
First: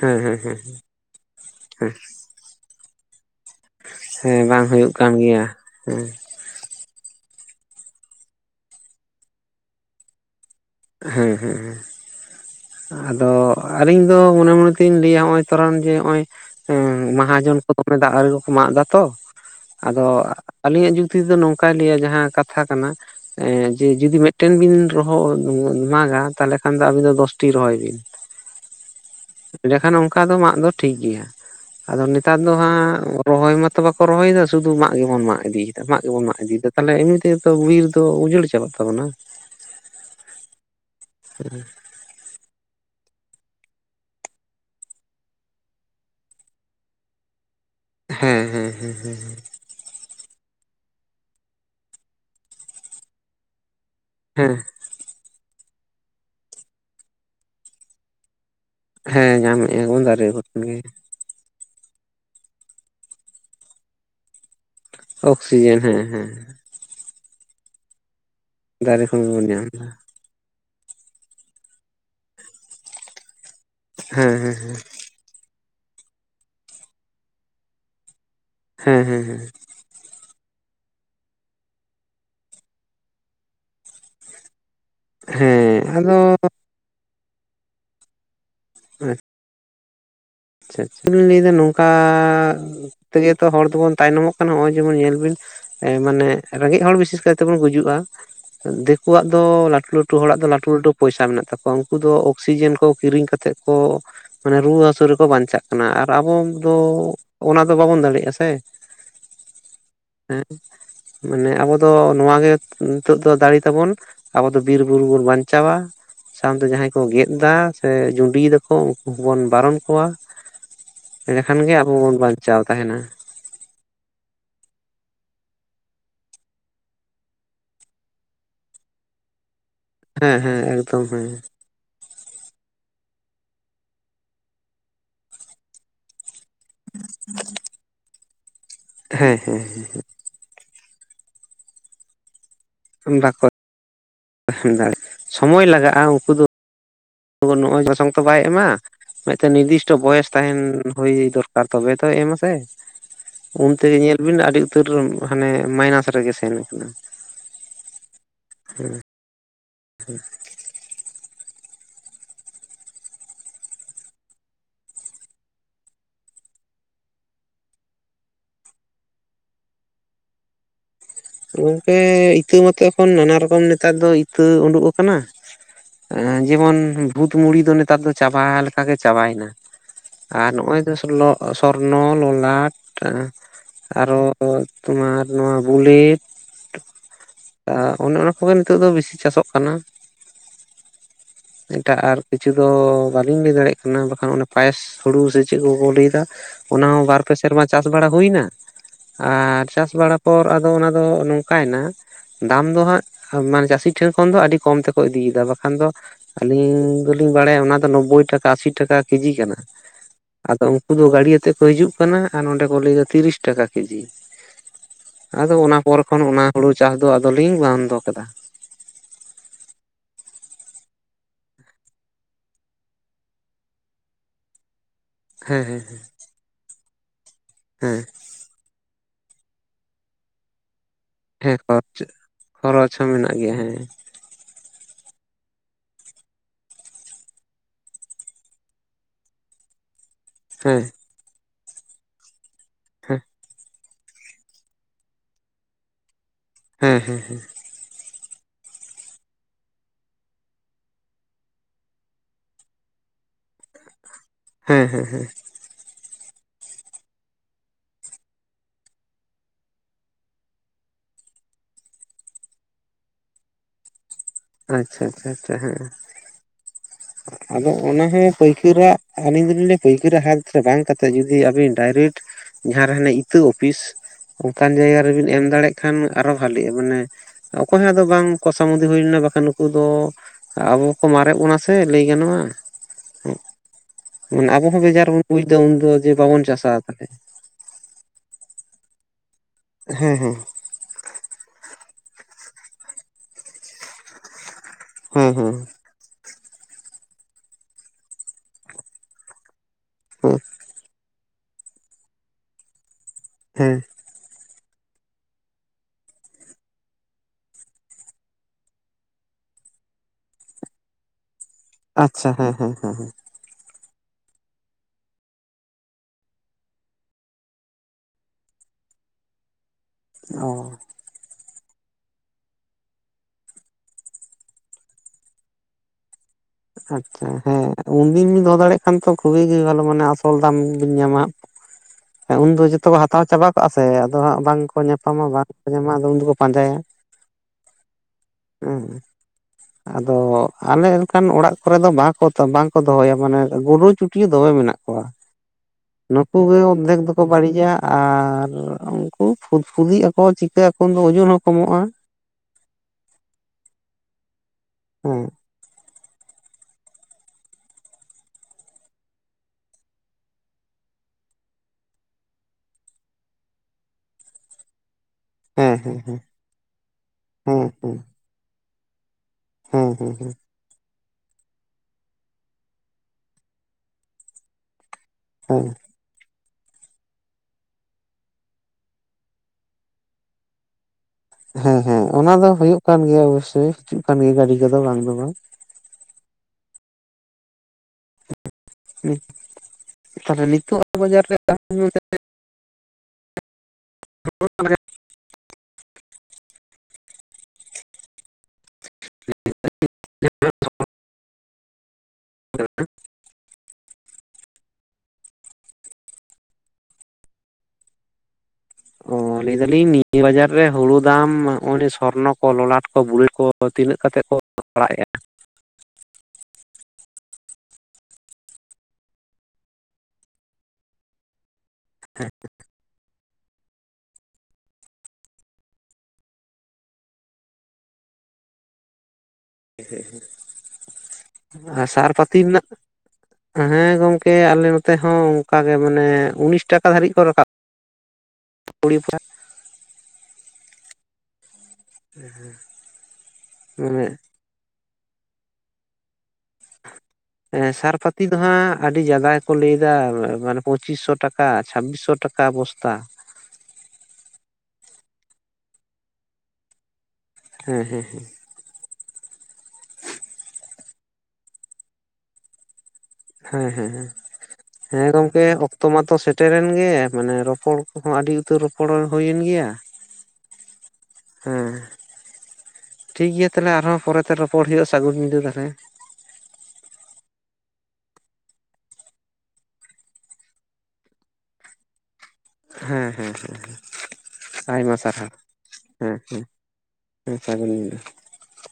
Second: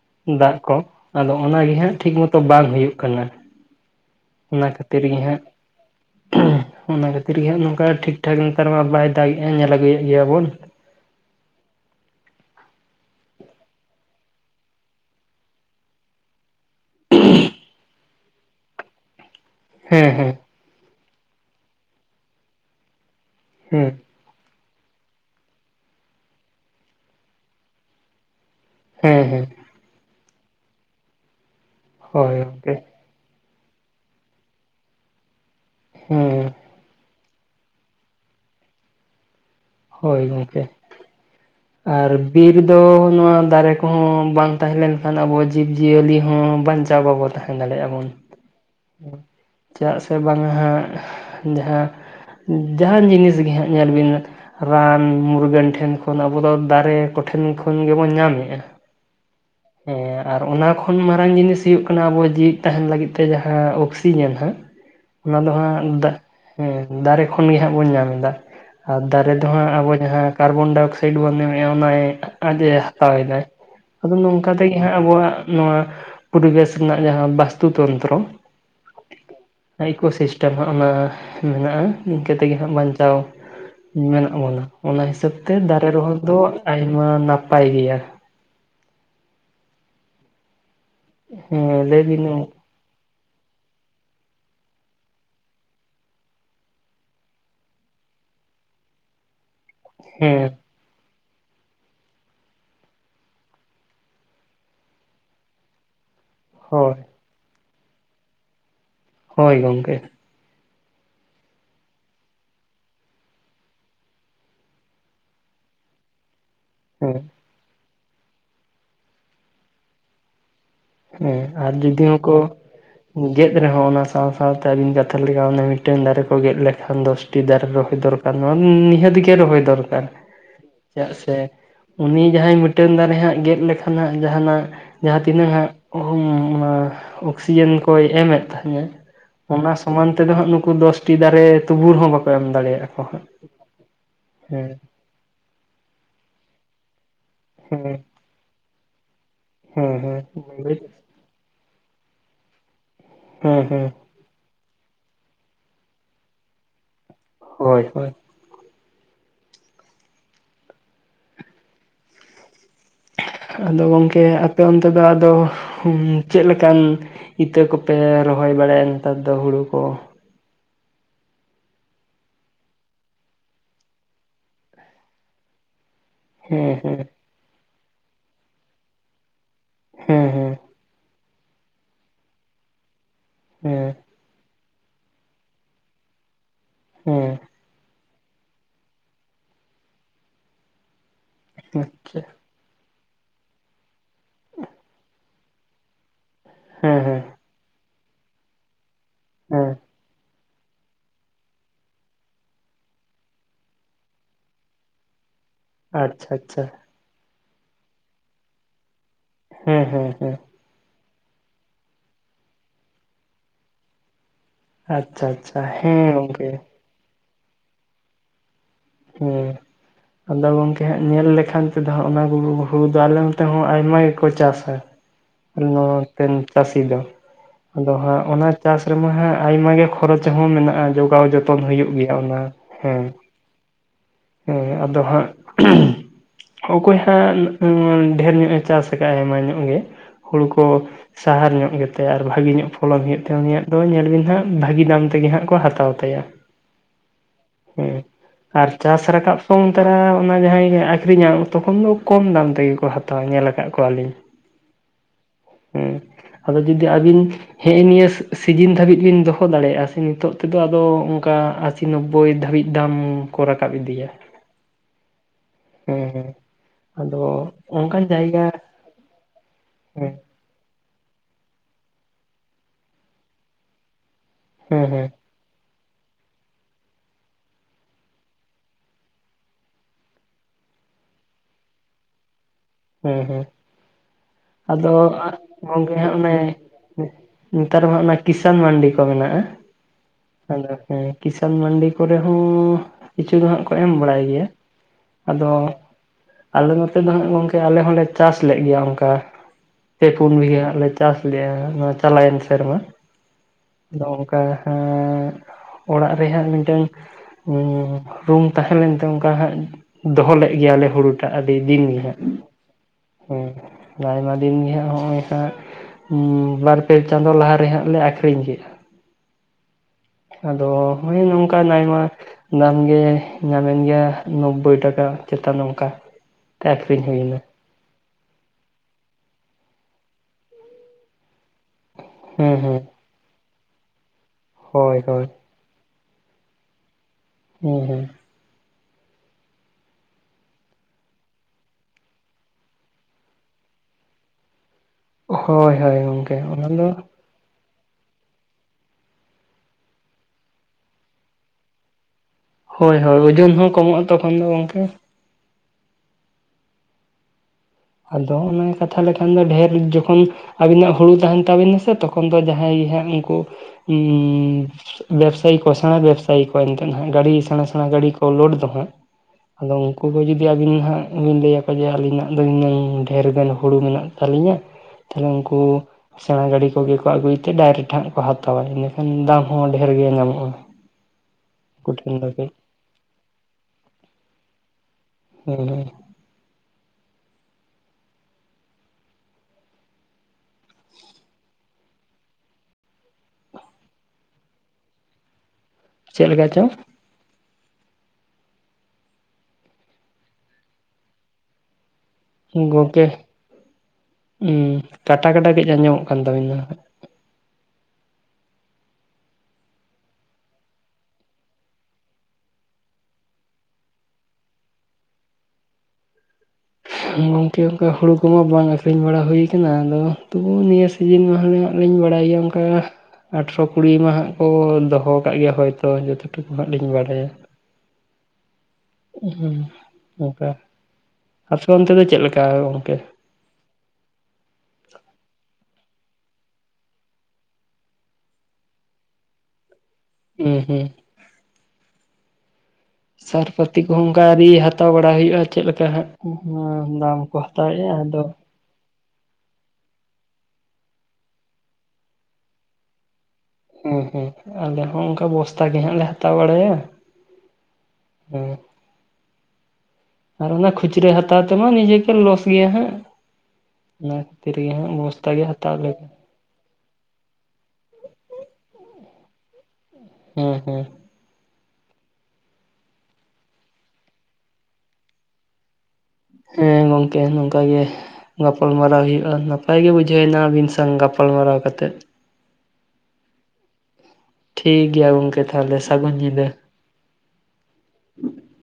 ᱦᱮᱸ ᱦᱮᱸ ᱦᱮᱸ ᱫᱟᱜ ᱦᱮᱸ ᱠᱚ ᱟᱫᱚ ᱚᱱᱟ ᱜᱮ ᱦᱮᱸ ᱦᱟᱸᱜ ᱴᱷᱤᱠ ᱢᱚᱛᱚ ᱵᱟᱝ ᱦᱩᱭᱩᱜ ᱠᱟᱱᱟ᱾ ᱦᱮᱸ ᱵᱟᱝ ᱚᱱᱟ ᱦᱩᱭᱩᱜ ᱠᱷᱟᱹᱛᱤᱨ ᱠᱟᱱ ᱜᱮ ᱦᱟᱸᱜ ᱜᱮᱭᱟ ᱦᱩᱸ᱾ ᱚᱱᱟ ᱠᱷᱟᱹᱛᱤᱨ ᱜᱮ ᱦᱟᱸᱜ ᱱᱚᱝᱠᱟ ᱴᱷᱤᱠ ᱴᱷᱟᱠ ᱱᱮᱛᱟᱨ ᱢᱟ ᱵᱟᱭ ᱫᱟᱜᱮᱜᱼᱟ ᱧᱮᱞ ᱟᱹᱜᱩᱭᱮᱫ ᱜᱮᱭᱟ ᱵᱚᱱ᱾ ᱦᱮᱸ ᱦᱮᱸ ᱦᱮᱸ᱾ ᱟᱫᱚ ᱟᱹᱞᱤᱧ ᱫᱚ ᱢᱚᱱᱮ ᱢᱚᱱᱮ ᱛᱤᱧ ᱞᱟᱹᱭᱟ ᱱᱚᱜᱼᱚᱭ ᱛᱚᱨᱟᱢ ᱡᱮ ᱱᱚᱜᱼᱚᱭ ᱦᱚᱸ ᱢᱟᱦᱟᱡᱚᱱ ᱠᱚ ᱫᱚᱢᱮ ᱫᱟᱜ ᱟᱨᱤ ᱠᱚᱠᱚ ᱢᱟᱜ ᱮᱫᱟ ᱛᱚ ᱟᱫᱚ ᱦᱮᱸ ᱦᱮᱸ ᱟᱞᱤᱧᱟᱜ ᱡᱩ ᱛᱮᱫᱚ ᱱᱚᱝᱠᱟᱭ ᱞᱟᱹᱭᱟ ᱡᱟᱦᱟᱸ ᱠᱟᱛᱷᱟ ᱠᱟᱱᱟ ᱡᱮ ᱦᱮᱸ ᱡᱩᱫᱤ ᱢᱤᱫᱴᱮᱱ ᱵᱤᱱ ᱨᱚᱦᱚ ᱢᱟᱜᱟ ᱛᱟᱦᱞᱮ ᱠᱷᱟᱱ ᱫᱚ ᱟᱵᱤᱱ ᱫᱚ ᱫᱚᱥ ᱴᱤ ᱨᱚᱦᱚᱭ ᱵᱤᱱ᱾ ᱦᱮᱸ ᱦᱮᱸ᱾ ᱮᱸᱰᱮ ᱠᱷᱟᱱ ᱚᱝᱠᱟ ᱫᱚ ᱢᱟᱜ ᱫᱚ ᱴᱷᱤᱠ ᱜᱮᱭᱟ ᱟᱫᱚ ᱱᱮᱛᱟᱨ ᱦᱳᱭ ᱫᱚ ᱜᱚᱝᱠᱮ ᱦᱟᱸᱜ ᱨᱚᱦᱚᱭ ᱢᱟᱛᱚ ᱵᱟᱠᱚ ᱨᱚᱦᱚᱭᱮᱫᱟ ᱥᱩᱫᱩ ᱢᱟᱜ ᱜᱮᱵᱚᱱ ᱢᱟᱜ ᱤᱫᱤᱭᱮᱫᱟ ᱢᱟᱜ ᱜᱮᱵᱚᱱ ᱢᱟᱜ ᱦᱮᱸ ᱤᱫᱤᱭᱮᱫᱟ᱾ ᱛᱟᱦᱞᱮ ᱮᱢᱱᱤ ᱛᱮᱫᱚ ᱵᱤᱨ ᱫᱚ ᱩᱡᱟᱹᱲ ᱪᱟᱵᱟᱜ ᱛᱟᱵᱚᱱᱟ᱾ ᱦᱚᱭ ᱜᱚᱝᱠᱮ᱾ [unintelligible] ᱟᱨ ᱵᱤᱨ ᱫᱚ ᱱᱚᱣᱟ ᱫᱟᱨᱮ ᱠᱚᱦᱚᱸ ᱵᱟᱝ ᱛᱟᱦᱮᱸ ᱞᱮᱱ ᱠᱷᱟᱱ ᱟᱵᱚ ᱡᱤᱵᱽᱼᱡᱤᱭᱟᱹᱞᱤ ᱦᱚᱸ ᱵᱟᱧ ᱪᱟᱣ ᱵᱟᱵᱚᱱ ᱛᱟᱦᱮᱸ ᱫᱟᱲᱮᱭᱟᱜᱼᱟ᱾ ᱵᱚᱱ ᱦᱮᱸ ᱦᱮᱸ ᱦᱮᱸ ᱦᱮᱸ ᱦᱮᱸ᱾ ᱪᱮᱫᱟᱜ ᱥᱮ ᱵᱟᱝᱼᱟ ᱦᱟᱸᱜ ᱡᱟᱦᱟᱸ ᱡᱟᱦᱟᱱ ᱡᱤᱱᱤᱥ ᱜᱮ ᱦᱟᱸᱜ ᱧᱮᱞ ᱵᱤᱱ ᱱᱟᱜ᱾ ᱦᱮᱸ ᱨᱟᱱ ᱢᱩᱨᱜᱟᱹᱱ ᱴᱷᱮᱱ ᱠᱷᱚᱱ ᱟᱵᱚ ᱫᱚ ᱫᱟᱨᱮ ᱠᱚᱴᱷᱮᱱ ᱠᱷᱚᱱ ᱜᱮᱵᱚᱱ ᱧᱟᱢᱮᱜᱼᱟ᱾ ᱦᱮᱸ ᱧᱟᱢᱮᱜ᱾ ᱦᱮᱸ ᱟᱨ ᱚᱱᱟ ᱠᱷᱚᱱ ᱢᱟ ᱢᱟᱨᱟᱝ ᱡᱤᱱᱤᱥ ᱦᱩᱭᱩᱜ ᱠᱟᱱᱟ ᱟᱵᱚ ᱡᱤᱣᱮᱫ ᱛᱟᱦᱮᱱ ᱞᱟᱹᱜᱤᱫ ᱛᱮ ᱡᱟᱦᱟᱸ ᱩᱠᱥᱤᱡᱮᱱ ᱦᱟᱸᱜ ᱚᱱᱟ ᱫᱚ ᱚᱠᱥᱤᱡᱮᱱ ᱦᱮᱸ ᱦᱟᱸᱜ ᱜᱟᱹᱜ ᱦᱮᱸ ᱦᱮᱸ ᱫᱟᱨᱮ ᱠᱷᱚᱱ ᱜᱮ ᱦᱟᱸᱜ ᱵᱚᱱ ᱧᱟᱢ ᱮᱫᱟ᱾ ᱟᱨ ᱠᱷᱚᱱ ᱫᱟᱨᱮ ᱜᱮᱵᱚᱱ ᱫᱚ ᱧᱟᱢ ᱦᱟᱸᱜ ᱮᱫᱟ ᱟᱵᱳ ᱡᱟᱦᱟᱸ ᱠᱟᱨᱵᱚᱱ ᱰᱟᱭ ᱚᱠᱥᱟᱭᱤᱰ ᱵᱚᱱ ᱧᱟᱢᱮᱜ ᱼᱟ ᱚᱱᱟᱭ ᱟᱡ ᱮ ᱦᱟᱛᱟᱣᱮᱫᱟ᱾ ᱦᱮᱸ ᱦᱮᱸ ᱟᱵᱚᱣᱟᱜ ᱱᱚᱣᱟ ᱯᱚᱨᱤᱵᱮᱥ ᱨᱮᱱᱟᱜ ᱡᱟᱦᱟᱸ ᱵᱟᱥᱛᱩ ᱛᱚᱱᱛᱨᱚ᱾ ᱦᱮᱸ ᱦᱮᱸ ᱦᱮᱸ᱾ ᱤᱠᱳ ᱥᱤᱥᱴᱮᱢ ᱦᱟᱸᱜ ᱚᱱᱟ ᱢᱮᱱᱟᱜᱼᱟ ᱤᱱᱠᱟᱹ ᱛᱮᱜᱮ ᱦᱟᱸᱜ ᱵᱟᱧᱪᱟᱣ ᱢᱮᱱᱟᱜ ᱵᱚᱱᱟ ᱚᱱᱟ ᱦᱤᱥᱟᱹᱵᱽ ᱛᱮ ᱦᱮᱸ ᱫᱟᱨᱮ ᱟᱫᱚ ᱨᱚᱦᱚᱭ ᱫᱚ ᱟᱭᱢᱟ ᱱᱟᱯᱟᱭ ᱜᱮᱭᱟ᱾ ᱦᱮᱸ᱾ ᱪᱮᱫ ᱪᱚ ᱵᱤᱱ ᱞᱟᱹᱭᱮᱫᱟ ᱦᱮᱸ ᱱᱚᱝᱠᱟ ᱞᱟᱹᱭ ᱵᱤᱱ ᱛᱮᱜᱮ ᱛᱚ ᱦᱚᱲ ᱫᱚᱵᱚᱱ ᱛᱟᱭᱱᱚᱢᱚᱜ ᱠᱟᱱᱟ ᱱᱚᱜᱼᱚᱭ ᱡᱮᱢᱚᱱ ᱧᱮᱞ ᱵᱤᱱ᱾ ᱢᱟᱱᱮ ᱨᱮᱸᱜᱮᱡᱽ ᱦᱚᱲ ᱵᱤᱥᱮ ᱠᱟᱨ ᱛᱮᱵᱩᱱ ᱜᱩᱡᱩᱜᱼᱟ ᱫᱤᱠᱩᱣᱟᱜ ᱫᱚ ᱞᱟᱹᱴᱩ ᱞᱟᱹ ᱴᱷᱩ ᱦᱚᱲᱟᱜ ᱫᱚ ᱦᱮᱸ ᱞᱟᱹᱴᱩ ᱞᱟᱹᱴᱩ ᱯᱳᱭᱥᱟ ᱢᱮᱱᱟᱜ ᱛᱟᱠᱚᱣᱟ ᱩᱝᱠᱩ ᱫᱚ ᱚᱠᱥᱤᱡᱮᱱ ᱠᱚ ᱠᱤᱨᱤᱧ ᱠᱟᱛᱮ ᱠᱚ ᱢᱟᱱᱮ ᱨᱩᱣᱟᱹ ᱦᱟᱹᱥᱩ ᱨᱮ᱾ ᱠᱚ ᱵᱟᱧᱪᱟᱜ ᱠᱟᱱᱟ ᱟᱨ ᱟᱵᱳ ᱫᱚ ᱦᱳᱭ ᱚᱱᱟ ᱫᱚ ᱵᱟᱵᱚᱱ ᱫᱟᱲᱮᱭᱟᱜᱼᱟ ᱥᱮ᱾ ᱦᱳᱭ ᱜᱚᱝᱠᱮ᱾ ᱦᱮᱸ ᱢᱟᱱᱮ ᱟᱵᱚ ᱫᱚ ᱱᱚᱣᱟ ᱜᱮ ᱱᱤᱛᱚᱜ ᱫᱚ ᱫᱟᱲᱤ ᱛᱟᱵᱚᱱ᱾ ᱟᱵᱚ ᱫᱚ ᱵᱤᱨ ᱵᱩᱨᱩ ᱵᱚᱱ ᱵᱟᱧᱪᱟᱣᱟ ᱥᱟᱶ ᱛᱮ ᱡᱟᱦᱟᱸᱭ ᱠᱚ ᱦᱮᱸ ᱜᱮᱫ ᱫᱟ ᱥᱮ ᱡᱩᱰᱤ ᱭᱮᱫᱟ ᱠᱚ ᱩᱝᱠᱩ ᱠᱚᱵᱚᱱ ᱵᱟᱨᱚᱱ ᱠᱚᱣᱟ᱾ ᱦᱮᱸ ᱮᱸᱰᱮᱠᱷᱟᱱ ᱟᱨ ᱜᱮ ᱟᱵᱚ ᱡᱩᱫᱤ ᱵᱚᱱ ᱦᱚᱸ ᱠᱚ ᱵᱟᱧᱪᱟᱣ ᱛᱟᱦᱮᱱᱟ ᱜᱮᱫ ᱨᱮᱦᱚᱸ ᱚᱱᱟ ᱥᱟᱶ ᱥᱟᱶᱛᱮ ᱟᱹᱵᱤᱱ ᱠᱟᱛᱷᱟ ᱞᱮᱠᱟ ᱚᱱᱮ ᱢᱤᱫᱴᱟᱝ ᱫᱟᱨᱮ ᱠᱚ ᱜᱮᱫ ᱞᱮᱜ ᱠᱷᱟᱱ ᱫᱚᱥ ᱴᱤ ᱫᱟᱨᱮ ᱨᱚᱦᱚᱭ ᱫᱚᱨ ᱱᱚᱣᱟ ᱱᱤᱦᱟᱹᱛᱤ ᱜᱮ ᱨᱚᱦᱚᱭ ᱫᱚᱨᱠᱟᱨ ᱦᱮᱸ ᱦᱮᱸ ᱮᱠᱫᱚᱢ ᱪᱮᱫᱟᱜ ᱦᱮᱸ ᱥᱮᱼᱼ ᱩᱱᱤ ᱡᱟᱦᱟᱸᱭ ᱢᱤᱴᱟᱹᱝ ᱫᱟᱨᱮ ᱦᱟᱸᱜ ᱜᱮᱫ ᱞᱮᱠᱷᱟᱱ ᱦᱟᱸᱜ ᱡᱟᱦᱟᱸ ᱱᱟᱜ ᱡᱟᱦᱟᱸ ᱛᱤᱱᱟᱹᱜ ᱦᱟᱸᱜ [inaudible] ᱚᱠᱥᱤᱡᱮᱱ ᱠᱚᱭ ᱮᱢᱮᱫ ᱛᱟᱦᱮᱸᱜ-ᱟ ᱦᱮᱸ ᱚᱱᱟ ᱦᱮᱸ ᱥᱚᱢᱟᱱᱼᱼ ᱛᱮᱫᱚ ᱦᱟᱸᱜ ᱱᱩᱠᱩ ᱫᱚ ᱫᱚᱥᱴᱤ ᱫᱟᱨᱮ ᱛᱩᱵᱩ ᱨᱮᱦᱚᱸ ᱵᱟᱠᱚ ᱮᱢ ᱫᱟᱲᱮᱭᱟᱜ-ᱟ᱾ ᱵᱟᱠᱚ ᱫᱟᱲᱭᱟᱜ ᱥᱚᱢᱚᱭ ᱞᱟᱜᱟᱜ-ᱟ ᱩᱱᱠᱩ ᱫᱚ ᱼᱼ ᱛᱚ ᱦᱮᱸ ᱱᱚᱜ-ᱚᱭ [unintelligible] ᱛᱚ ᱵᱟᱭ ᱮᱢᱟ ᱢᱤᱫᱴᱮᱱ ᱱᱤᱨᱫᱤᱥᱴᱚ ᱦᱮᱸ ᱦᱮᱸ ᱵᱚᱭᱮᱥ ᱛᱟᱦᱮᱱ ᱦᱩᱭ ᱫᱚᱨᱠᱟᱨ ᱛᱚᱵᱮ ᱛᱚᱭ ᱮᱢᱟᱥᱮ ᱦᱮᱸ ᱩᱱ ᱦᱮᱸ ᱛᱮᱜᱮ ᱧᱮᱞᱼᱼ ᱟᱹᱵᱤᱱ ᱟᱹᱰᱤ ᱩᱛᱟᱹᱨ ᱦᱟᱱᱮ ᱢᱟᱭᱱᱟᱥ ᱨᱮᱜᱮ ᱥᱮᱱ ᱟᱠᱟᱱᱟ᱾ ᱦᱳᱭ ᱦᱳᱭ᱾ [unintelligible] ᱟᱫᱚ ᱜᱚᱢᱠᱮ ᱟᱯᱮ ᱚᱱᱛᱮ ᱫᱚ ᱟᱫᱚ ᱪᱮᱫ ᱞᱮᱠᱟᱱᱼᱼ ᱤᱛᱟᱹ ᱠᱚᱯᱮ ᱨᱚᱦᱚᱭ ᱵᱟᱲᱟᱭᱟ ᱱᱮᱛᱟᱨ ᱫᱚ ᱦᱩᱲᱩ ᱠᱚ᱾ ᱜᱚᱝᱠᱮ ᱤᱛᱟᱹ ᱢᱟᱛᱚ ᱮᱠᱷᱚᱱ ᱱᱟᱱᱟ ᱨᱚᱠᱚᱢ ᱱᱮᱛᱟᱨ ᱫᱚ ᱤᱛᱟᱹ ᱩᱰᱩᱠ ᱟᱠᱟᱱᱟ ᱾ ᱦᱮᱸ ᱡᱮᱢᱚᱱ ᱦᱮᱸ ᱵᱷᱩᱛ ᱢᱩᱲᱤ ᱫᱚ ᱱᱮᱛᱟᱨ ᱫᱚ ᱪᱟᱵᱟ ᱞᱮᱠᱟ ᱜᱮ ᱪᱟᱵᱟᱭᱮᱱᱟ᱾ ᱦᱮᱸ ᱟᱨ ᱦᱮᱸ ᱱᱚᱜ-ᱚᱭ ᱫᱚ ᱥᱚᱨᱱᱚ ᱞᱚᱞᱟᱴ ᱦᱮᱸ ᱟᱨᱚᱼᱼ ᱠᱚ ᱛᱳᱢᱟᱨ ᱱᱚᱣᱟ ᱵᱩᱞᱮᱴᱼᱼ ᱦᱩᱸ᱾ ᱟ ᱚᱱᱮ ᱚᱱᱟ ᱠᱚᱜᱮ ᱱᱤᱛᱚᱜ ᱫᱚ ᱵᱮᱥᱤ ᱪᱟᱥᱚᱜ ᱠᱟᱱᱟ᱾ ᱮᱴᱟᱜ ᱟᱨ ᱟᱪᱪᱷᱟ ᱠᱤᱼᱼ ᱠᱤᱪᱷᱩ ᱫᱚ ᱵᱟᱹᱞᱤᱧ ᱞᱟᱹᱭ ᱫᱟᱲᱮᱭᱟᱜ ᱠᱟᱱᱟ ᱵᱟᱠᱷᱟᱱ ᱯᱟᱭᱮᱥ ᱦᱩᱲᱩ ᱥᱮ ᱪᱮᱫ ᱠᱚᱠᱚ ᱞᱟᱹᱭᱫᱟ᱾ ᱚᱱᱟ ᱦᱮᱸ ᱦᱚᱸ ᱵᱟᱨ ᱦᱮᱸ ᱯᱮ ᱥᱮᱨᱢᱟ ᱪᱟᱥ ᱵᱟᱲᱟ ᱦᱩᱭ ᱮᱱᱟ ᱦᱮᱸ ᱟᱨ ᱪᱟᱥ ᱵᱟᱲᱟ ᱯᱚᱨ ᱟᱫᱚ ᱚᱱᱟᱼᱼ ᱛᱚ ᱱᱚᱝᱠᱟᱭᱱᱟ ᱫᱟᱢ ᱫᱚ ᱦᱟᱸᱜ ᱢᱟᱱᱮ ᱪᱟᱹᱥᱤ ᱴᱷᱮᱱ ᱠᱷᱚᱱ ᱫᱚ ᱟᱹᱰᱤ ᱠᱚᱢ ᱛᱮᱠᱚᱼᱼ ᱠᱚ ᱤᱫᱤᱭᱮᱫᱟ ᱵᱟᱠᱷᱟᱱ ᱫᱚ ᱟᱪᱪᱷᱟ ᱟᱪᱪᱷᱟ ᱟᱹᱞᱤᱧ ᱫᱚᱞᱤᱧ ᱵᱟᱲᱟᱭᱟ ᱚᱱᱟ ᱫᱚ ᱱᱚᱵᱵᱳᱭ ᱴᱟᱠᱟ ᱟᱥᱤ ᱴᱟᱠᱟᱼᱼ ᱠᱤᱡᱤ ᱠᱟᱱᱟ᱾ ᱦᱮᱸ ᱦᱮᱸ ᱦᱮᱸ ᱟᱫᱚ ᱩᱱᱠᱩ ᱫᱚ ᱜᱟᱲᱤᱭᱟᱛᱮ ᱠᱚ ᱦᱤᱡᱩᱜ ᱠᱟᱱᱟ ᱟᱨ ᱱᱚᱸᱰᱮ ᱠᱚ ᱞᱟᱹᱭᱮᱫᱟ ᱛᱤᱨᱤᱥ ᱴᱟᱠᱟ ᱠᱤᱡᱤ᱾ ᱟᱪᱪᱷᱟ ᱟᱪᱪᱷᱟ ᱦᱮᱸ ᱚᱱᱟ ᱜᱚᱢᱠᱮ᱾ ᱦᱩᱲᱩ ᱪᱟᱥ ᱫᱚ ᱟᱫᱚᱞᱤᱧ ᱵᱟᱱᱫᱚ ᱠᱮᱫᱟ᱾ ᱦᱩᱸ᱾ ᱟᱫᱚ ᱜᱚᱢᱠᱮ ᱦᱟᱸᱜ ᱧᱮᱞ ᱞᱮᱠᱷᱟᱱ ᱛᱮᱫᱚ ᱦᱟᱸᱜ ᱚᱱᱟ ᱦᱩᱲᱩ ᱫᱚ ᱟᱞᱮ ᱱᱚᱛᱮ ᱦᱚᱸ ᱟᱭᱢᱟ ᱜᱮᱠᱚ ᱪᱟᱥᱟ᱾ ᱦᱮᱸ ᱟᱞᱮ ᱦᱮᱸ ᱱᱚᱣᱟ [unintelligible] ᱫᱚ ᱟᱫᱚ ᱦᱮᱸ ᱦᱟᱸᱜ ᱚᱱᱟᱼᱼ ᱪᱟᱥ ᱨᱮᱢᱟ ᱦᱟᱸᱜ ᱟᱭᱢᱟ ᱜᱮ ᱠᱷᱚᱨᱚᱪ ᱦᱚᱸ ᱢᱮᱱᱟᱜ-ᱟ, ᱡᱚᱜᱟᱣ ᱦᱮᱸ ᱡᱚᱛᱚᱱ ᱦᱩᱭᱩᱜ ᱠᱷᱚᱨᱚᱪ ᱜᱮᱭᱟ ᱚᱱᱟ ᱠᱷᱚᱨᱚᱪ ᱦᱮᱸᱼᱼ [unintelligible] ᱦᱮᱸ᱾ ᱦᱮᱸ ᱟᱫᱚ ᱦᱟᱸᱜᱼᱼ ᱚᱠᱚᱭ ᱦᱟᱸᱜ ᱰᱷᱮᱨ ᱧᱚᱜ-ᱮ ᱪᱟᱥ ᱟᱠᱟᱫ ᱟᱭ ᱟᱭᱢᱟ ᱧᱚᱜ ᱜᱮᱼᱼ ᱦᱩᱲᱩ ᱠᱚ ᱦᱮᱸ ᱥᱟᱦᱟᱨ ᱧᱚᱜ ᱜᱮᱛᱟᱭᱟ ᱟᱨ ᱵᱷᱟᱜᱮ ᱧᱚᱜ ᱯᱷᱚᱞᱚᱱ ᱦᱮᱸ ᱦᱩᱭᱩᱜ ᱛᱟᱭᱟ ᱩᱱᱤᱭᱟᱜᱼᱼ ᱫᱳ ᱧᱮᱞ ᱵᱤᱱ ᱦᱟᱸᱜ ᱵᱷᱟᱹᱜᱤ ᱫᱟᱢ ᱛᱮᱜᱮ ᱦᱟᱸᱜ ᱠᱚ ᱦᱟᱛᱟᱣ ᱛᱟᱭᱟ᱾ ᱦᱮᱸ ᱦᱮᱸ ᱦᱮᱸ᱾ ᱦᱩᱸ᱾ ᱟᱨ ᱪᱟᱥ ᱨᱟᱠᱟᱵ ᱥᱟᱝ ᱛᱚᱨᱟ ᱚᱱᱟ ᱡᱟᱦᱟᱸᱭ ᱮ ᱟᱠᱷᱨᱤᱧᱟ ᱛᱚᱠᱷᱚᱱ ᱫᱚ ᱠᱚᱢ ᱫᱟᱢ ᱛᱮᱜᱮ ᱠᱚ ᱦᱟᱛᱼᱼ ᱛᱟ ᱧᱮᱞ ᱠᱟᱜ ᱠᱚᱣᱟᱞᱤᱧ᱾ ᱦᱮᱸ ᱦᱮᱸ ᱦᱮᱸ᱾ ᱦᱩᱸ ᱟᱫᱚ ᱡᱩᱫᱤ ᱟᱹᱵᱤᱱᱼᱼ ᱦᱮᱜ-ᱮ ᱱᱤᱭᱟᱹ ᱥᱤᱡᱤᱱ ᱫᱷᱟᱹᱵᱤᱡ ᱵᱤᱱ ᱫᱚᱦᱚ ᱫᱟᱲᱮᱭᱟᱜ-ᱟ ᱥᱮ ᱱᱤᱛᱚᱜ ᱛᱮᱫᱚ ᱟᱫᱚ ᱚᱱᱠᱟᱼᱼ ᱟᱥᱤ ᱱᱚᱵᱵᱳᱭ ᱫᱷᱟᱹᱵᱤᱡ ᱫᱟᱢ ᱠᱚ ᱨᱟᱠᱟᱵ ᱤᱫᱤᱭᱟ᱾ ᱟᱪᱪᱷᱟ ᱟᱪᱪᱷᱟ ᱟᱪᱪᱷᱟ ᱦᱮᱸ᱾ ᱟᱫᱚ ᱚᱱᱠᱟᱱ ᱚᱱᱟ ᱦᱚᱸ ᱡᱟᱭᱜᱟ ᱯᱟᱹᱭᱠᱟᱹᱨᱟᱜ ᱟᱹᱞᱤᱧ ᱫᱚᱞᱤᱧ ᱞᱟᱹᱭᱟ ᱦᱮᱸ ᱯᱟᱹᱭᱠᱟᱹᱨᱟᱜ ᱦᱟᱛ ᱨᱮ ᱵᱟᱝ ᱠᱟᱛᱮ ᱡᱩᱫᱤ ᱟᱹᱵᱤᱱ ᱰᱟᱭᱨᱮᱠᱴ ᱡᱟᱦᱟᱸ ᱨᱮ ᱦᱟᱱᱮ ᱤᱛᱟᱹ ᱚᱯᱷᱤᱥ ᱚᱝᱠᱟᱱ ᱦᱮᱸ ᱡᱟᱭᱜᱟ ᱦᱮᱸ ᱨᱮᱵᱤᱱ ᱮᱢ ᱫᱟᱲᱮᱭᱟᱜ ᱠᱷᱟᱱ ᱟᱨᱚ ᱵᱷᱷᱟᱞᱤᱜ-ᱟ ᱢᱟᱱᱮ ᱚᱠᱚᱭ ᱦᱚᱸ ᱟᱫᱚ ᱵᱟᱝ ᱠᱚᱥᱟ ᱢᱩᱫᱤ ᱦᱩᱭ ᱞᱮᱱᱟ ᱵᱟᱠᱷᱟᱱ ᱱᱩᱠᱩ ᱫᱚ ᱟᱵᱚ ᱠᱚ ᱢᱟᱨᱮᱜ ᱵᱚᱱᱟ᱾ ᱥᱮ ᱞᱟᱹᱭ ᱜᱟᱱᱚᱜ-ᱟ᱾ ᱦᱮᱸ ᱢᱟᱱᱮ ᱟᱵᱚ ᱦᱚᱸ ᱟᱫᱚ ᱵᱮᱡᱟᱨ ᱵᱚᱱ ᱵᱩᱡᱫᱟ ᱩᱱᱫᱚ ᱜᱚᱝᱠᱮ ᱡᱮ ᱦᱟᱸᱜ ᱚᱱᱮ ᱵᱟᱵᱚᱱ ᱪᱟᱥᱟ ᱛᱟᱦᱞᱮ᱾ ᱱᱮᱛᱟᱨ ᱢᱟ ᱚᱱᱟ ᱠᱤᱥᱟᱱ ᱢᱟᱱᱰᱤ ᱠᱚ ᱢᱮᱱᱟᱜ-ᱟ᱾ ᱦᱮᱸ ᱦᱮᱸ᱾ ᱟᱫᱚ ᱦᱮᱸ ᱠᱤᱥᱟᱱ ᱢᱟᱱᱰᱤ ᱠᱚᱨᱮ ᱦᱚᱸᱻ ᱠᱤᱪᱷᱩ ᱫᱚ ᱦᱟᱸᱜ ᱠᱚ ᱮᱢ ᱵᱟᱲᱟᱭ ᱜᱮᱭᱟ ᱾ ᱦᱮᱸ ᱟᱫᱚ ᱦᱮᱸ ᱟᱞᱮ ᱱᱚᱛᱮ ᱫᱚ ᱦᱟᱸᱜ ᱜᱚᱝ ᱥᱮ ᱟᱞᱮ ᱦᱚᱸᱞᱮ ᱪᱟᱥ ᱞᱮᱜ ᱜᱮᱭᱟ ᱚᱱᱠᱟ ᱯᱮ ᱯᱩᱱ ᱦᱮᱸ ᱵᱤᱜᱷᱟᱹ ᱟᱞᱮ ᱪᱟᱥ ᱞᱮ ᱱᱤᱭᱟ ᱪᱟᱞᱟᱣ ᱮᱱ ᱥᱮᱨᱢᱟ ᱦᱮᱸ। ᱟᱫᱚ ᱚᱝᱠᱟ ᱦᱮᱸᱻ ᱚᱲᱟᱜ ᱨᱮ ᱦᱟᱸᱜ ᱢᱤᱫᱴᱟᱝ ᱦᱩᱸ ᱨᱩᱢ ᱛᱟᱦᱮᱸᱞᱮᱱ ᱛᱮ ᱚᱝᱠᱟ ᱦᱟᱸᱜ ᱫᱚᱦᱚ ᱞᱮᱫ ᱜᱮᱭᱟᱞᱮ ᱦᱳᱲᱳ ᱾ ᱴᱟᱜ ᱟᱹᱰᱤ ᱫᱤᱱ ᱜᱮ ᱦᱟᱸᱜ। ᱟᱪᱪᱷᱟ ᱦᱮᱸ ᱦᱮᱸ᱾ ᱦᱩᱸ, ᱟᱭᱢᱟ ᱫᱤᱱ ᱜᱮ ᱦᱟᱸᱜ ᱦᱚᱸᱜᱼᱚᱭ ᱦᱟᱸᱜ ᱩᱸ ᱵᱟᱨ ᱯᱮ ᱪᱟᱸᱫᱚ ᱞᱟᱦᱟ ᱨᱮ ᱦᱟᱸᱜ ᱞᱮ ᱟᱹᱠᱷᱨᱤᱧ ᱠᱮᱜᱼᱟ ᱾ [inaudible] ᱟᱫᱚ ᱦᱩ ᱱᱚᱝᱠᱟᱱ ᱟᱭᱢᱟ ᱫᱟᱢ ᱜᱮ ᱧᱟᱢᱮᱱ ᱜᱮᱭᱟ ᱱᱳᱵᱽᱵᱳᱭ ᱴᱟᱠᱟ ᱪᱮᱛᱟᱱ ᱚᱱᱠᱟ ᱾ ᱟᱪᱪᱷᱟ ᱦᱮᱸ ᱩᱱᱫᱤᱱ ᱵᱤᱱ ᱫᱚᱦᱚ ᱫᱟᱲᱮᱭᱟᱜ ᱠᱷᱟᱱ ᱛᱚ ᱠᱷᱩᱵᱤ ᱜᱤ ᱵᱷᱟᱞᱤ ᱢᱟᱱᱮ ᱟᱥᱚᱞ ᱫᱟᱢ ᱵᱤᱱ ᱧᱟᱢᱟ ᱾ ᱦᱮᱸ ᱩᱱᱫᱚ ᱡᱚᱛᱚ ᱠᱚ ᱦᱟᱛᱟᱣ ᱪᱟᱵᱟ ᱠᱟᱜᱼᱟ ᱥᱮ ᱟᱫᱚ ᱦᱟᱸᱜ ᱵᱟᱝᱠᱚ ᱦᱳᱭ ᱦᱳᱭ ᱧᱟᱯᱟᱢᱟ ᱵᱟᱝᱠᱚ ᱧᱟᱢᱟ ᱟᱫᱚ ᱩᱱ ᱫᱚᱠᱚ ᱯᱟᱸᱡᱟᱭᱟ᱾ ᱦᱩᱸ ᱦᱩᱸ। ᱦᱮᱸ, ᱟᱫᱚ ᱟᱞᱮ ᱚᱱᱠᱟᱱ ᱚᱲᱟᱜ ᱠᱚᱨᱮ ᱫᱚ ᱵᱟᱠᱚ ᱵᱟᱝᱠᱚ ᱫᱚᱦᱚᱭᱟ। ᱢᱟᱱᱮ ᱜᱩᱰᱩ ᱪᱩᱴᱭᱟᱹ ᱫᱚᱢᱮ ᱢᱮᱱᱟᱜ ᱠᱚᱣᱟ। ᱦᱳᱭ ᱦᱳᱭ ᱜᱚᱝᱠᱮ ᱚᱱᱟ ᱫᱚ ᱠᱚ ᱵᱟᱹᱲᱤᱡᱟ ᱟᱨ ᱩᱱᱠᱩ ᱯᱷᱩᱫᱽ ᱯᱷᱩᱫᱤᱜ ᱟᱠᱚ ᱪᱤᱠᱟᱹᱜ ᱟᱠᱚ ᱩᱱ ᱫᱚ ᱳᱡᱳᱱ ᱦᱚᱸ ᱠᱚᱢᱚᱜᱼᱟ᱾ ᱦᱳᱭ ᱦᱳᱭ ᱳᱡᱳᱱ ᱦᱚᱸ ᱠᱚᱢᱚᱜᱼᱟ ᱛᱚᱠᱷᱚᱱ ᱫᱚ ᱜᱚᱢᱠᱮ, ᱦᱩᱸ। ᱟᱫᱚ ᱚᱱᱟᱮ ᱠᱟᱛᱷᱟ ᱞᱮᱠᱷᱟᱱ ᱫᱚ ᱰᱷᱮᱨ। ᱡᱚᱠᱷᱚᱱ ᱼᱼ ᱟᱹᱵᱤᱱᱟᱜ ᱦᱩᱲᱩ ᱛᱟᱦᱮᱱ ᱛᱟᱵᱤᱱᱟᱥᱮ ᱛᱚᱠᱷᱚᱱ ᱫᱚ ᱡᱟᱸᱦᱟᱸᱭ ᱜᱮ ᱦᱟᱸᱜ ᱩᱱᱠᱩ ᱩᱸᱻ ᱵᱮᱵᱽᱥᱟᱭᱤ ᱠᱚ ᱦᱮᱸ ᱥᱮᱬᱟ ᱦᱮᱸ ᱵᱮᱵᱽᱥᱟᱭᱤ ᱠᱚ ᱮᱱᱛᱮ ᱦᱟᱸᱜ ᱜᱟᱹᱰᱤ ᱦᱮᱸ ᱥᱮᱬᱟ ᱥᱮᱬᱟ ᱦᱮᱸ ᱜᱟᱹᱰᱤ ᱠᱚ ᱞᱳᱰ ᱫᱚ ᱦᱟᱸᱜ᱾ ᱟᱫᱚ ᱦᱮᱸ ᱩᱱᱠᱩ ᱦᱮᱸ ᱦᱮᱸ ᱠᱚ ᱦᱮᱸ ᱡᱩᱫᱤ ᱟᱹᱵᱤᱱ ᱦᱟᱸᱜ ᱵᱤᱱ ᱞᱟᱹᱭᱟᱠᱚ ᱡᱮ ᱟᱹᱞᱤᱧᱟᱜ ᱱᱤᱱᱟᱹᱝ ᱰᱷᱮᱨ ᱜᱟᱱ ᱦᱩᱲᱩ ᱢᱮᱱᱟᱜ ᱛᱟᱞᱤᱧᱟ ᱛᱟᱦᱞᱮ ᱩᱝᱠᱩ ᱦᱮᱸ ᱥᱮᱬᱟ ᱜᱟᱹᱰᱤ ᱠᱚᱜᱮ ᱠᱚ ᱟᱹᱜᱩᱭ ᱛᱮ ᱰᱟᱭᱨᱮᱠᱴ ᱦᱟᱸᱜ ᱠᱚ ᱦᱟᱛᱟᱣᱟ ᱤᱱᱟᱹᱠᱷᱟᱱ ᱫᱟᱢ ᱦᱚᱸ ᱰᱷᱮᱨ ᱜᱮ ᱧᱟᱢᱚᱜᱼᱟ᱾ ᱦᱮᱸ ᱩᱱᱠᱩ ᱦᱮᱸ ᱴᱷᱮᱱ ᱚᱱᱟ ᱠᱟᱹᱡ ᱫᱚ ᱦᱳᱭᱳᱜ ᱠᱟᱱ ᱜᱮᱭᱟ ᱚᱵᱚᱥᱥᱳᱭ ᱦᱤᱡᱩᱜ ᱠᱟᱱ ᱜᱮᱭᱟ ᱜᱟᱹᱰᱤ ᱠᱚᱫᱚ ᱵᱟᱝ ᱫᱚ ᱵᱟᱝ ᱾ [inaudible] ᱦᱩᱸ᱾ ᱛᱟᱦᱟᱞᱮ ᱱᱤᱛᱚᱜ ᱠᱚ ᱧᱟᱢᱟ ᱮᱜᱟ᱾ [inaudible] ᱪᱮᱫ ᱞᱮᱠᱟ ᱪᱚᱝ? [inaudible] ᱜᱚᱝᱠᱮ ᱠᱟᱴᱟ ᱠᱟᱴᱟ ᱠᱟᱹᱡ ᱟᱸᱡᱚᱢᱚᱜ ᱠᱟᱱ ᱛᱟᱵᱤᱱᱟ᱾ ᱚ ᱞᱟᱹᱭ ᱫᱟᱞᱤᱧ ᱱᱤᱭᱟᱹ ᱵᱟᱡᱟᱨ ᱨᱮ ᱦᱩᱲᱩ ᱫᱟᱢ ᱱᱚᱜᱼᱚᱭ ᱥᱚᱨᱱᱚ ᱠᱚ ᱞᱚᱞᱟᱴ ᱠᱚ, ᱵᱩᱞᱮᱴ ᱠᱚ, ᱛᱤᱱᱟᱹᱜ ᱠᱟᱛᱮᱫ ᱠᱚ [inaudible] ᱜᱚᱝᱠᱮ ᱚᱝᱠᱟ ᱦᱩᱲᱩ ᱠᱚᱢᱟ ᱵᱟᱝ ᱟᱹᱠᱷᱨᱤᱧ ᱵᱟᱲᱟ ᱦᱩᱭ ᱠᱟᱱᱟ, ᱟᱫᱚ ᱛᱚᱵᱩ ᱱᱤᱭᱟᱹ ᱥᱤᱡᱤᱱ ᱢᱟ ᱦᱟᱱᱮ [inaudible] ᱵᱟᱲᱟᱭ ᱜᱮᱭᱟ ᱚᱝᱠᱟ ᱟᱴᱷᱨᱚ ᱠᱩᱲᱤ ᱢᱟ ᱦᱟᱸᱜ ᱠᱚ ᱫᱚᱦᱚᱸ ᱠᱟᱜ ᱜᱮᱭᱟ ᱦᱚᱭᱛᱚ ᱡᱚᱛᱚᱴᱩᱠᱩ ᱦᱟᱸᱜ ᱞᱤᱧ ᱵᱟᱲᱟᱭᱟ᱾ ᱟᱯᱮ ᱟᱨ ᱚᱱᱛᱮ ᱫᱚ ᱥᱟᱨ ᱪᱮᱜ ᱯᱟᱹᱛᱤ ᱞᱮᱠᱟ ᱨᱮᱱᱟᱜ ᱜᱚᱝᱠᱮ? ᱦᱮᱸ ᱜᱚᱢᱠᱮ ᱟᱞᱮ ᱱᱚᱛᱮ ᱦᱚᱸ ᱚᱱᱠᱟ ᱜᱮ ᱢᱟᱱᱮ ᱩᱱᱤᱥ ᱴᱟᱠᱟ ᱫᱷᱟᱹᱨᱤᱡ ᱠᱚ ᱨᱟᱠᱟᱵ [unintelligible] ᱩᱸ ᱦᱩᱸ᱾ ᱦᱮᱸ ᱦᱮᱸ᱾ ᱥᱟᱨ ᱯᱟᱹᱛᱤ ᱠᱚᱦᱚᱸ ᱚᱱᱠᱟ ᱟᱹᱣᱨᱤ ᱦᱟᱛᱟᱣ ᱵᱟᱲᱟ ᱦᱩᱭᱩᱜᱼᱟ ᱾ ᱪᱮᱫᱞ ᱞᱮᱠᱟ ᱦᱟᱸᱜ ᱦᱩᱸ ᱦᱩᱸ ᱫᱟᱢ ᱠᱚ ᱦᱟᱛᱟᱣᱮᱜ-ᱟ ᱥᱟᱨ ᱟᱫᱚ ᱯᱟᱹᱛᱤ ᱫᱚ ᱦᱟᱸᱜ ᱟᱹᱰᱤ ᱡᱟᱫᱟ ᱜᱮᱠᱚ ᱞᱟᱹᱭᱫᱟ ᱢᱟᱱᱮ ᱯᱚᱸᱪᱤᱥ ᱥᱳ ᱴᱟᱠᱟ ᱪᱷᱟᱵᱵᱤᱥ ᱥᱳ ᱴᱟᱠᱟ ᱵᱚᱥᱛᱟ ᱦᱮᱸ ᱦᱮᱸ ᱟᱞᱮ ᱦᱚᱸ ᱚᱝᱠᱟ ᱵᱚᱥᱛᱟ ᱜᱮ ᱦᱟᱸᱜ ᱞᱮ ᱦᱟᱛᱟᱣ ᱵᱟᱲᱟᱭ-ᱟ᱾ ᱦᱮᱸ ᱦᱮᱸ ᱦᱮᱸ᱾ ᱦᱮᱸ᱾ ᱟᱨ ᱚᱱᱟ ᱠᱷᱩᱪᱨᱟᱹ ᱦᱟᱛᱟᱣ ᱛᱮᱢᱟ ᱱᱤᱡᱮ ᱜᱮ ᱞᱚᱥ ᱜᱮᱭᱟ ᱦᱟᱸᱜ᱾ ᱦᱮᱸ ᱦᱮᱸ ᱦᱮᱸ, ᱚᱱᱟ ᱠᱷᱟᱹᱛᱤᱨ ᱜᱮ ᱦᱟᱸᱜ ᱦᱮᱸ ᱵᱚᱥᱛᱟ ᱜᱮ ᱜᱚᱝᱠᱮ ᱦᱟᱛᱟᱣ ᱚᱠᱛᱚ ᱞᱮ ᱢᱟᱛᱚ ᱥᱮ ᱥᱮᱴᱮᱨᱮᱱ ᱜᱮ, ᱢᱟᱱᱮ ᱨᱚᱯᱚᱲ ᱠᱚᱦᱚᱸ ᱟᱹᱰᱤ ᱩᱛᱟᱹᱨ ᱨᱚᱯᱚᱲ ᱦᱩᱭᱮᱱ ᱜᱮᱭᱟ᱾ ᱦᱩᱸ ᱦᱩᱸ᱾ ᱦᱮᱸ, ᱴᱷᱤᱠ ᱜᱮᱭᱟ ᱛᱟᱞᱦᱮ ᱟᱨᱦᱚᱸ ᱯᱚᱨᱮᱛᱮ ᱨᱚᱯᱚᱲ ᱦᱩᱭᱩᱜ-ᱟ, ᱥᱟᱹᱜᱩᱱ ᱧᱤᱫᱟᱹ ᱛᱟᱞᱦᱮ᱾ ᱦᱮᱸ ᱜᱚᱝᱠᱮ ᱱᱚᱝᱠᱟ ᱜᱮ᱾ ᱜᱟᱯᱟᱞᱢᱟᱨᱟᱣ ᱦᱩᱭᱩᱜ-ᱟ, ᱱᱟᱯᱟᱭ ᱜᱮ ᱵᱩᱡᱷᱟᱹᱣ ᱮᱱᱟ ᱟᱹᱵᱤᱱ ᱥᱟᱶ ᱜᱟᱯᱟᱞᱢᱟᱨᱟᱣ ᱠᱟᱛᱮᱫ᱾ ᱦᱮᱸ ᱦᱮᱸ ᱦᱮᱸ ᱦᱮᱸ᱾ ᱴᱷᱤᱠ ᱜᱮᱭᱟ ᱜᱚᱝᱠᱮ ᱛᱟᱦᱞᱮ ᱥᱟᱹᱜᱩᱱ ᱦᱮᱸ ᱧᱤᱫᱟᱹ᱾ ᱦᱮᱸ ᱥᱟᱹᱜᱩᱱ ᱧᱤᱫᱟᱹ᱾